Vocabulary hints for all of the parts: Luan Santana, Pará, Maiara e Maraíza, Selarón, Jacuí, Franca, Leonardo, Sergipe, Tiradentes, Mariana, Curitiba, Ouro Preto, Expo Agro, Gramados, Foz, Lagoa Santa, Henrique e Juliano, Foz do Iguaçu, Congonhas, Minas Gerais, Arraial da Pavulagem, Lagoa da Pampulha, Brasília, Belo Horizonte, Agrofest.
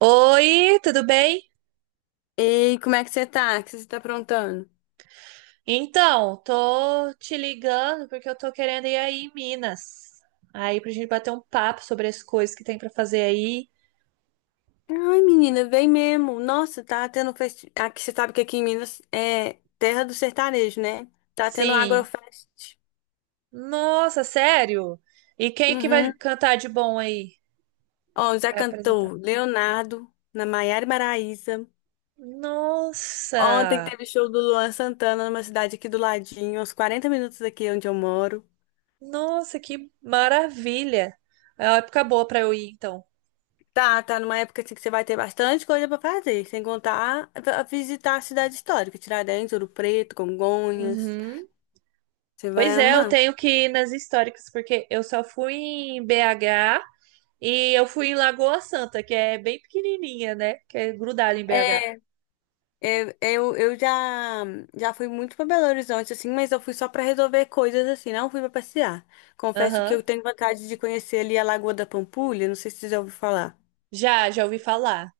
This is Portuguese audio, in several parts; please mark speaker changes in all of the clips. Speaker 1: Oi, tudo bem?
Speaker 2: Ei, como é que você tá? O que você tá aprontando?
Speaker 1: Então, tô te ligando porque eu tô querendo ir aí em Minas. Aí pra gente bater um papo sobre as coisas que tem pra fazer aí.
Speaker 2: Ai, menina, vem mesmo. Nossa, tá tendo aqui, você sabe que aqui em Minas é terra do sertanejo, né? Tá tendo
Speaker 1: Sim.
Speaker 2: Agrofest.
Speaker 1: Nossa, sério? E quem que vai
Speaker 2: Uhum.
Speaker 1: cantar de bom aí?
Speaker 2: Ó,
Speaker 1: Que
Speaker 2: já
Speaker 1: vai apresentar.
Speaker 2: cantou Leonardo, na Maiara e Maraíza. Ontem
Speaker 1: Nossa!
Speaker 2: teve show do Luan Santana numa cidade aqui do ladinho, uns 40 minutos daqui onde eu moro.
Speaker 1: Nossa, que maravilha! É uma época boa pra eu ir, então.
Speaker 2: Tá numa época assim que você vai ter bastante coisa pra fazer, sem contar a visitar a cidade histórica, Tiradentes, Ouro Preto, Congonhas.
Speaker 1: Uhum.
Speaker 2: Você
Speaker 1: Pois
Speaker 2: vai
Speaker 1: é, eu
Speaker 2: amar.
Speaker 1: tenho que ir nas históricas porque eu só fui em BH. E eu fui em Lagoa Santa, que é bem pequenininha, né? Que é grudada em BH.
Speaker 2: É, Eu já fui muito pra Belo Horizonte, assim, mas eu fui só pra resolver coisas, assim, não fui pra passear. Confesso que
Speaker 1: Aham.
Speaker 2: eu tenho vontade de conhecer ali a Lagoa da Pampulha, não sei se você já ouviu falar.
Speaker 1: Já ouvi falar.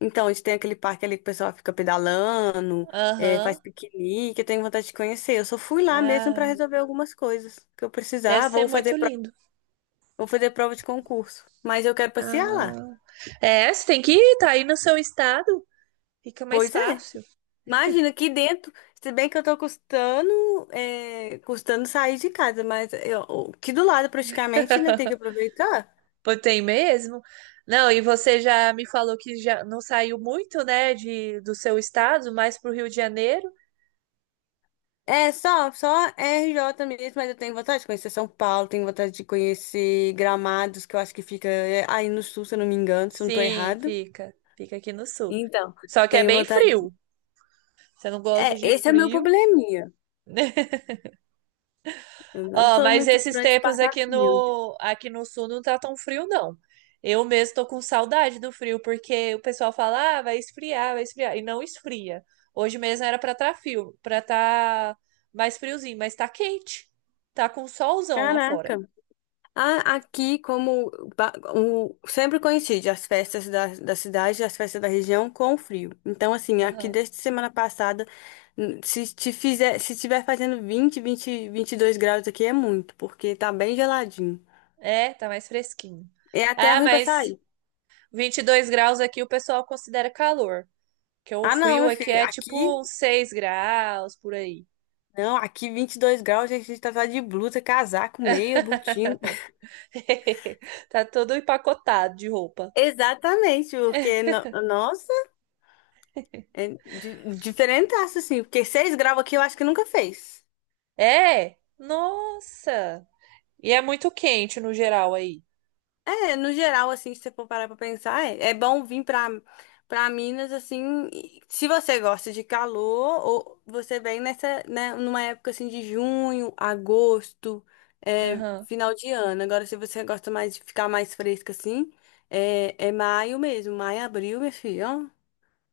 Speaker 2: Então, a gente tem aquele parque ali que o pessoal fica pedalando,
Speaker 1: Aham.
Speaker 2: faz piquenique, eu tenho vontade de conhecer. Eu só fui lá mesmo pra
Speaker 1: Ah,
Speaker 2: resolver algumas coisas que eu
Speaker 1: deve
Speaker 2: precisava,
Speaker 1: ser muito lindo.
Speaker 2: ou fazer prova de concurso. Mas eu quero passear lá.
Speaker 1: Ah. É, você tem que ir, tá aí no seu estado. Fica mais
Speaker 2: Pois é.
Speaker 1: fácil.
Speaker 2: Imagina aqui dentro, se bem que eu tô custando, custando sair de casa, mas eu, aqui do lado praticamente, né, tem que aproveitar.
Speaker 1: Pô, tem mesmo? Não, e você já me falou que já não saiu muito, né, do seu estado, mais pro Rio de Janeiro?
Speaker 2: É só RJ mesmo, mas eu tenho vontade de conhecer São Paulo, tenho vontade de conhecer Gramados, que eu acho que fica aí no sul, se eu não me engano, se eu não tô
Speaker 1: Sim,
Speaker 2: errado.
Speaker 1: fica. Fica aqui no sul.
Speaker 2: Então,
Speaker 1: Só que é
Speaker 2: tenho
Speaker 1: bem
Speaker 2: vontade.
Speaker 1: frio. Você não
Speaker 2: É,
Speaker 1: gosta de
Speaker 2: esse é meu
Speaker 1: frio?
Speaker 2: probleminha. Eu não
Speaker 1: Ó,
Speaker 2: sou
Speaker 1: mas
Speaker 2: muito
Speaker 1: esses
Speaker 2: fã de
Speaker 1: tempos
Speaker 2: passar
Speaker 1: aqui
Speaker 2: frio.
Speaker 1: aqui no sul não tá tão frio, não. Eu mesmo tô com saudade do frio, porque o pessoal fala, ah, vai esfriar, e não esfria. Hoje mesmo era pra tá frio, pra tá mais friozinho, mas tá quente. Tá com solzão lá fora.
Speaker 2: Caraca. Aqui, como sempre coincide as festas da cidade, as festas da região com o frio. Então, assim, aqui
Speaker 1: Aham.
Speaker 2: desde semana passada, n- se te fizer, se estiver fazendo vinte e dois graus aqui é muito, porque tá bem geladinho.
Speaker 1: É, tá mais fresquinho.
Speaker 2: É até
Speaker 1: Ah,
Speaker 2: ruim pra
Speaker 1: mas
Speaker 2: sair.
Speaker 1: 22 graus aqui o pessoal considera calor, que o
Speaker 2: Ah, não,
Speaker 1: frio
Speaker 2: meu
Speaker 1: aqui
Speaker 2: filho,
Speaker 1: é
Speaker 2: aqui,
Speaker 1: tipo uns 6 graus por aí.
Speaker 2: não, aqui 22 graus, a gente tá só de blusa, casaco, meia, botina.
Speaker 1: Tá todo empacotado de roupa.
Speaker 2: Exatamente, porque, nossa, é diferentaço, assim, porque 6 graus aqui eu acho que nunca fez.
Speaker 1: É? Nossa! E é muito quente no geral aí.
Speaker 2: É, no geral, assim, se você for parar pra pensar, é bom vir pra, Minas, assim, e se você gosta de calor, ou você vem nessa, né, numa época, assim, de junho, agosto,
Speaker 1: Aham.
Speaker 2: final de ano. Agora, se você gosta mais de ficar mais fresca, assim, é maio mesmo, maio, abril, meu filho,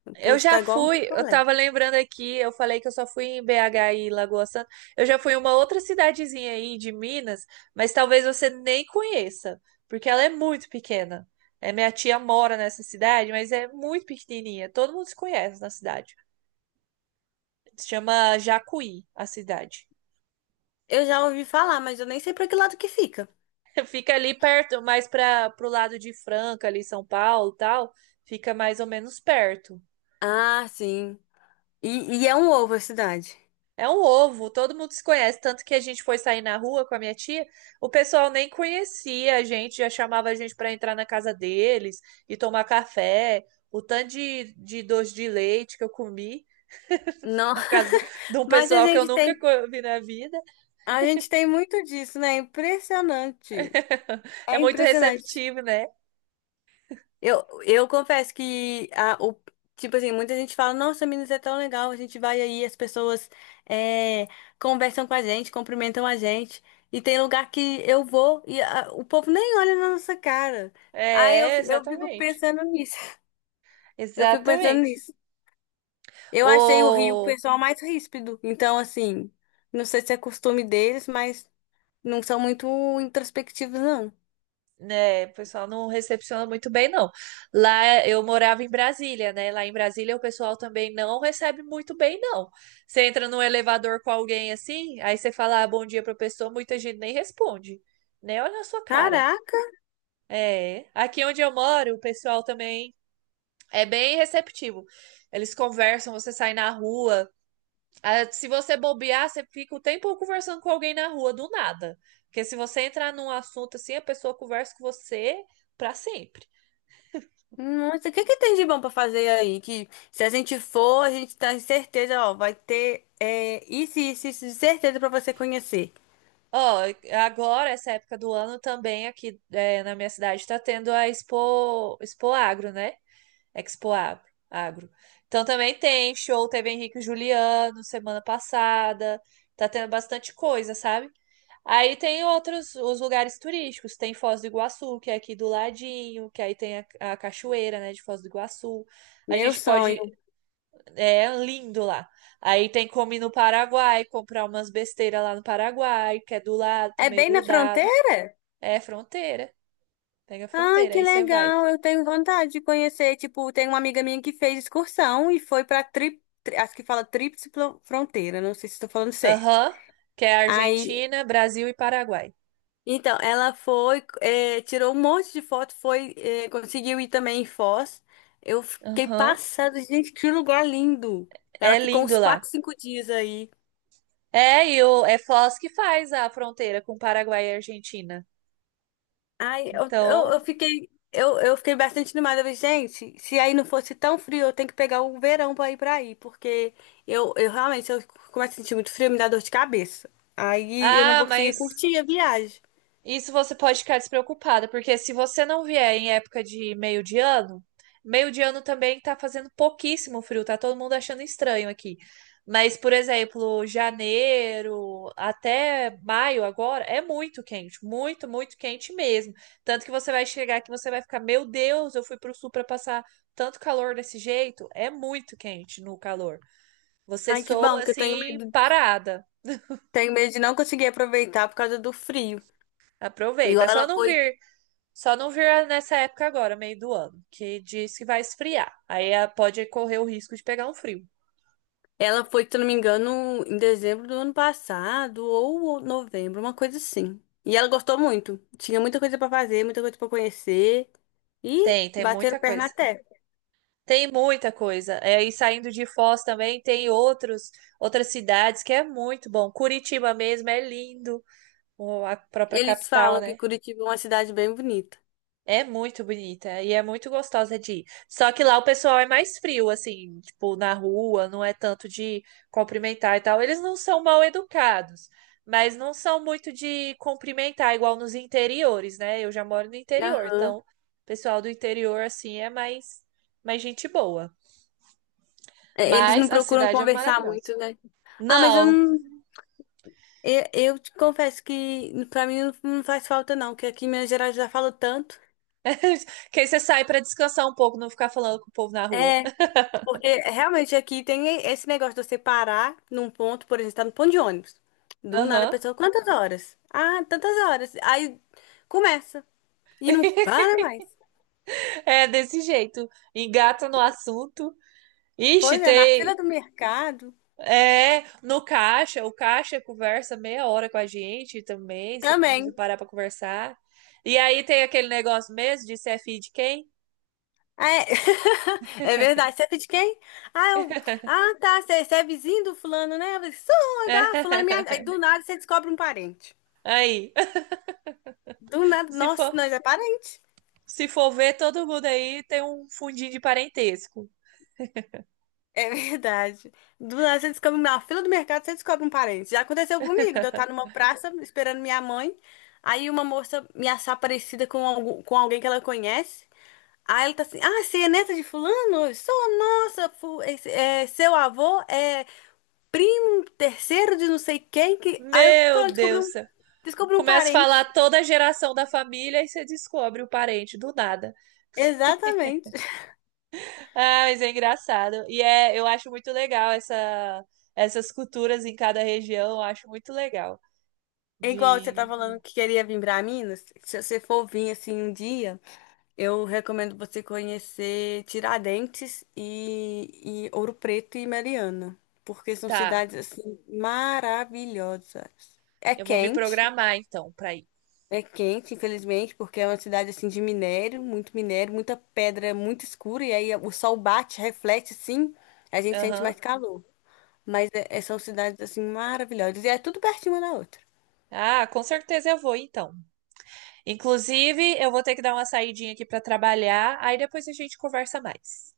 Speaker 2: ó, o
Speaker 1: Eu
Speaker 2: povo
Speaker 1: já
Speaker 2: tá igual um
Speaker 1: fui, eu
Speaker 2: picolé.
Speaker 1: tava lembrando aqui, eu falei que eu só fui em BH e Lagoa Santa. Eu já fui em uma outra cidadezinha aí de Minas, mas talvez você nem conheça, porque ela é muito pequena. É, minha tia mora nessa cidade, mas é muito pequenininha. Todo mundo se conhece na cidade. Se chama Jacuí, a cidade.
Speaker 2: Eu já ouvi falar, mas eu nem sei pra que lado que fica.
Speaker 1: Fica ali perto, mais para pro lado de Franca, ali São Paulo, e tal. Fica mais ou menos perto.
Speaker 2: Ah, sim. E, é um ovo a cidade.
Speaker 1: É um ovo, todo mundo se conhece. Tanto que a gente foi sair na rua com a minha tia, o pessoal nem conhecia a gente, já chamava a gente para entrar na casa deles e tomar café. O tanto de doce de leite que eu comi
Speaker 2: Não,
Speaker 1: na casa de um
Speaker 2: mas a
Speaker 1: pessoal que eu
Speaker 2: gente tem
Speaker 1: nunca vi na vida.
Speaker 2: A gente tem muito disso, né? É impressionante.
Speaker 1: É
Speaker 2: É
Speaker 1: muito
Speaker 2: impressionante.
Speaker 1: receptivo, né?
Speaker 2: Eu confesso que tipo assim, muita gente fala, nossa, Minas é tão legal, a gente vai aí, as pessoas é, conversam com a gente, cumprimentam a gente. E tem lugar que eu vou e o povo nem olha na nossa cara. Aí eu,
Speaker 1: É,
Speaker 2: fi- eu fico
Speaker 1: exatamente.
Speaker 2: pensando nisso. Eu fico pensando
Speaker 1: Exatamente.
Speaker 2: nisso. Eu achei o Rio o
Speaker 1: Ô,
Speaker 2: pessoal mais ríspido. Então, assim, não sei se é costume deles, mas não são muito introspectivos, não.
Speaker 1: né, o pessoal não recepciona muito bem, não. Lá eu morava em Brasília, né? Lá em Brasília o pessoal também não recebe muito bem, não. Você entra num elevador com alguém assim, aí você fala ah, bom dia pra pessoa, muita gente nem responde, né? Olha a sua cara.
Speaker 2: Caraca,
Speaker 1: É. Aqui onde eu moro, o pessoal também é bem receptivo. Eles conversam, você sai na rua. Ah, se você bobear, você fica o tempo conversando com alguém na rua, do nada. Porque se você entrar num assunto assim, a pessoa conversa com você pra sempre.
Speaker 2: nossa, o que que tem de bom pra fazer aí? Que se a gente for, a gente tá em certeza, ó, vai ter isso, isso, isso, de certeza pra você conhecer.
Speaker 1: Ó, agora, essa época do ano também aqui é, na minha cidade tá tendo a Expo, Expo Agro, né? Expo Agro. Agro. Então também tem show, teve Henrique e Juliano semana passada, tá tendo bastante coisa, sabe? Aí tem outros, os lugares turísticos, tem Foz do Iguaçu, que é aqui do ladinho, que aí tem a cachoeira, né, de Foz do Iguaçu. A
Speaker 2: Meu
Speaker 1: gente pode.
Speaker 2: sonho.
Speaker 1: É lindo lá. Aí tem como ir no Paraguai, comprar umas besteiras lá no Paraguai, que é do lado
Speaker 2: É
Speaker 1: também,
Speaker 2: bem na
Speaker 1: grudado.
Speaker 2: fronteira?
Speaker 1: É fronteira. Pega a
Speaker 2: Ai,
Speaker 1: fronteira,
Speaker 2: que
Speaker 1: aí você vai.
Speaker 2: legal, eu tenho vontade de conhecer. Tipo, tem uma amiga minha que fez excursão e foi pra acho que fala tríplice fronteira, não sei se estou falando certo.
Speaker 1: Aham. Que é
Speaker 2: Aí
Speaker 1: Argentina, Brasil e Paraguai.
Speaker 2: Então, ela foi, tirou um monte de foto, foi, conseguiu ir também em Foz. Eu fiquei
Speaker 1: Aham.
Speaker 2: passada, gente, que lugar lindo. Ela
Speaker 1: É
Speaker 2: ficou uns
Speaker 1: lindo lá.
Speaker 2: 4, 5 dias aí.
Speaker 1: É, e o, é Foz que faz a fronteira com Paraguai e Argentina.
Speaker 2: Ai, eu, eu,
Speaker 1: Então.
Speaker 2: eu fiquei, eu, eu fiquei bastante animada. Eu falei, gente, se aí não fosse tão frio, eu tenho que pegar o verão para ir para aí, porque eu realmente, eu começo a sentir muito frio, me dá dor de cabeça. Aí eu não
Speaker 1: Ah,
Speaker 2: vou conseguir
Speaker 1: mas
Speaker 2: curtir a viagem.
Speaker 1: isso você pode ficar despreocupada, porque se você não vier em época de meio de ano também tá fazendo pouquíssimo frio, tá todo mundo achando estranho aqui. Mas, por exemplo, janeiro até maio agora é muito quente, muito, muito quente mesmo. Tanto que você vai chegar aqui, você vai ficar, meu Deus, eu fui pro sul para passar tanto calor desse jeito. É muito quente no calor. Você
Speaker 2: Ai, que bom,
Speaker 1: soa
Speaker 2: porque eu tenho
Speaker 1: assim
Speaker 2: medo,
Speaker 1: parada.
Speaker 2: tenho medo de não conseguir aproveitar por causa do frio.
Speaker 1: Aproveita. É
Speaker 2: Igual
Speaker 1: só
Speaker 2: ela
Speaker 1: não
Speaker 2: foi
Speaker 1: vir. Só não vira nessa época agora, meio do ano, que diz que vai esfriar. Aí ah, pode correr o risco de pegar um frio.
Speaker 2: Ela foi, se eu não me engano, em dezembro do ano passado ou novembro, uma coisa assim. E ela gostou muito. Tinha muita coisa pra fazer, muita coisa pra conhecer e
Speaker 1: Tem
Speaker 2: bateram
Speaker 1: muita
Speaker 2: perna
Speaker 1: coisa.
Speaker 2: até.
Speaker 1: Tem muita coisa. É, e saindo de Foz também tem outros, outras cidades que é muito bom. Curitiba mesmo é lindo, a própria
Speaker 2: Eles
Speaker 1: capital,
Speaker 2: falam que
Speaker 1: né?
Speaker 2: Curitiba é uma cidade bem bonita.
Speaker 1: É muito bonita e é muito gostosa de ir. Só que lá o pessoal é mais frio, assim, tipo, na rua, não é tanto de cumprimentar e tal. Eles não são mal educados, mas não são muito de cumprimentar, igual nos interiores, né? Eu já moro no interior,
Speaker 2: Aham.
Speaker 1: então o pessoal do interior, assim, é mais, gente boa.
Speaker 2: É, eles não
Speaker 1: Mas a
Speaker 2: procuram
Speaker 1: cidade é
Speaker 2: conversar
Speaker 1: maravilhosa.
Speaker 2: muito, né? Ah, mas eu
Speaker 1: Não,
Speaker 2: não. Eu te confesso que pra mim não não faz falta, não, que aqui em Minas Gerais já falo tanto.
Speaker 1: que aí você sai pra descansar um pouco, não ficar falando com o povo na rua.
Speaker 2: é Porque realmente aqui tem esse negócio de você parar num ponto, por exemplo, tá no ponto de ônibus. Do nada a
Speaker 1: Aham.
Speaker 2: pessoa, quantas horas? Ah, tantas horas. Aí começa e não para mais.
Speaker 1: É desse jeito. Engata no assunto. Ixi,
Speaker 2: Pois é, na fila
Speaker 1: tem.
Speaker 2: do mercado
Speaker 1: É, no caixa, o caixa conversa meia hora com a gente também, se
Speaker 2: também.
Speaker 1: parar pra conversar. E aí tem aquele negócio mesmo de ser filho de quem?
Speaker 2: É, é verdade. Você é de quem? Ah, eu... tá. Você é vizinho do fulano, né? Eu falei, Sou, tá. Fulano, é minha... Aí do nada você descobre um parente.
Speaker 1: Aí,
Speaker 2: Do nada,
Speaker 1: se for,
Speaker 2: nossa, nós é parente.
Speaker 1: se for ver, todo mundo aí tem um fundinho de parentesco.
Speaker 2: É verdade. Do nada você descobre, na fila do mercado, você descobre um parente. Já aconteceu comigo, de eu estar numa praça esperando minha mãe, aí uma moça me achar parecida com alguém que ela conhece. Aí ela tá assim: Ah, você é neta de fulano? Sou, nossa, seu avô é primo terceiro de não sei quem. Aí eu,
Speaker 1: Meu
Speaker 2: pronto, descobri
Speaker 1: Deus,
Speaker 2: um,
Speaker 1: do céu.
Speaker 2: descobri um
Speaker 1: Começa a
Speaker 2: parente.
Speaker 1: falar toda a geração da família e você descobre o parente do nada.
Speaker 2: Exatamente.
Speaker 1: Ah, mas é engraçado. E é, eu acho muito legal essas culturas em cada região, eu acho muito legal.
Speaker 2: É igual você
Speaker 1: De,
Speaker 2: tá falando que queria vir pra Minas. Se você for vir assim um dia. Eu recomendo você conhecer Tiradentes e Ouro Preto e Mariana, porque são
Speaker 1: tá,
Speaker 2: cidades assim maravilhosas. É
Speaker 1: eu vou me
Speaker 2: quente,
Speaker 1: programar então pra ir.
Speaker 2: é quente, infelizmente, porque é uma cidade assim de minério, muito minério, muita pedra, muito escura e aí o sol bate, reflete, sim, a gente sente
Speaker 1: Aham.
Speaker 2: mais calor. Mas são cidades assim maravilhosas e é tudo pertinho uma da outra.
Speaker 1: Ah, com certeza eu vou então. Inclusive, eu vou ter que dar uma saidinha aqui pra trabalhar, aí depois a gente conversa mais.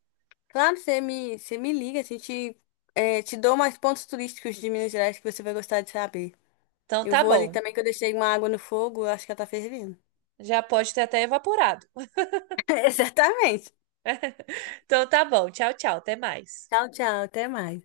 Speaker 2: Claro, você me liga, te dou mais pontos turísticos de Minas Gerais que você vai gostar de saber.
Speaker 1: Então
Speaker 2: Eu
Speaker 1: tá
Speaker 2: vou ali
Speaker 1: bom.
Speaker 2: também que eu deixei uma água no fogo, eu acho que ela tá fervendo.
Speaker 1: Já pode ter até evaporado.
Speaker 2: Exatamente.
Speaker 1: Então tá bom. Tchau, tchau. Até mais.
Speaker 2: Tchau, tchau, até mais.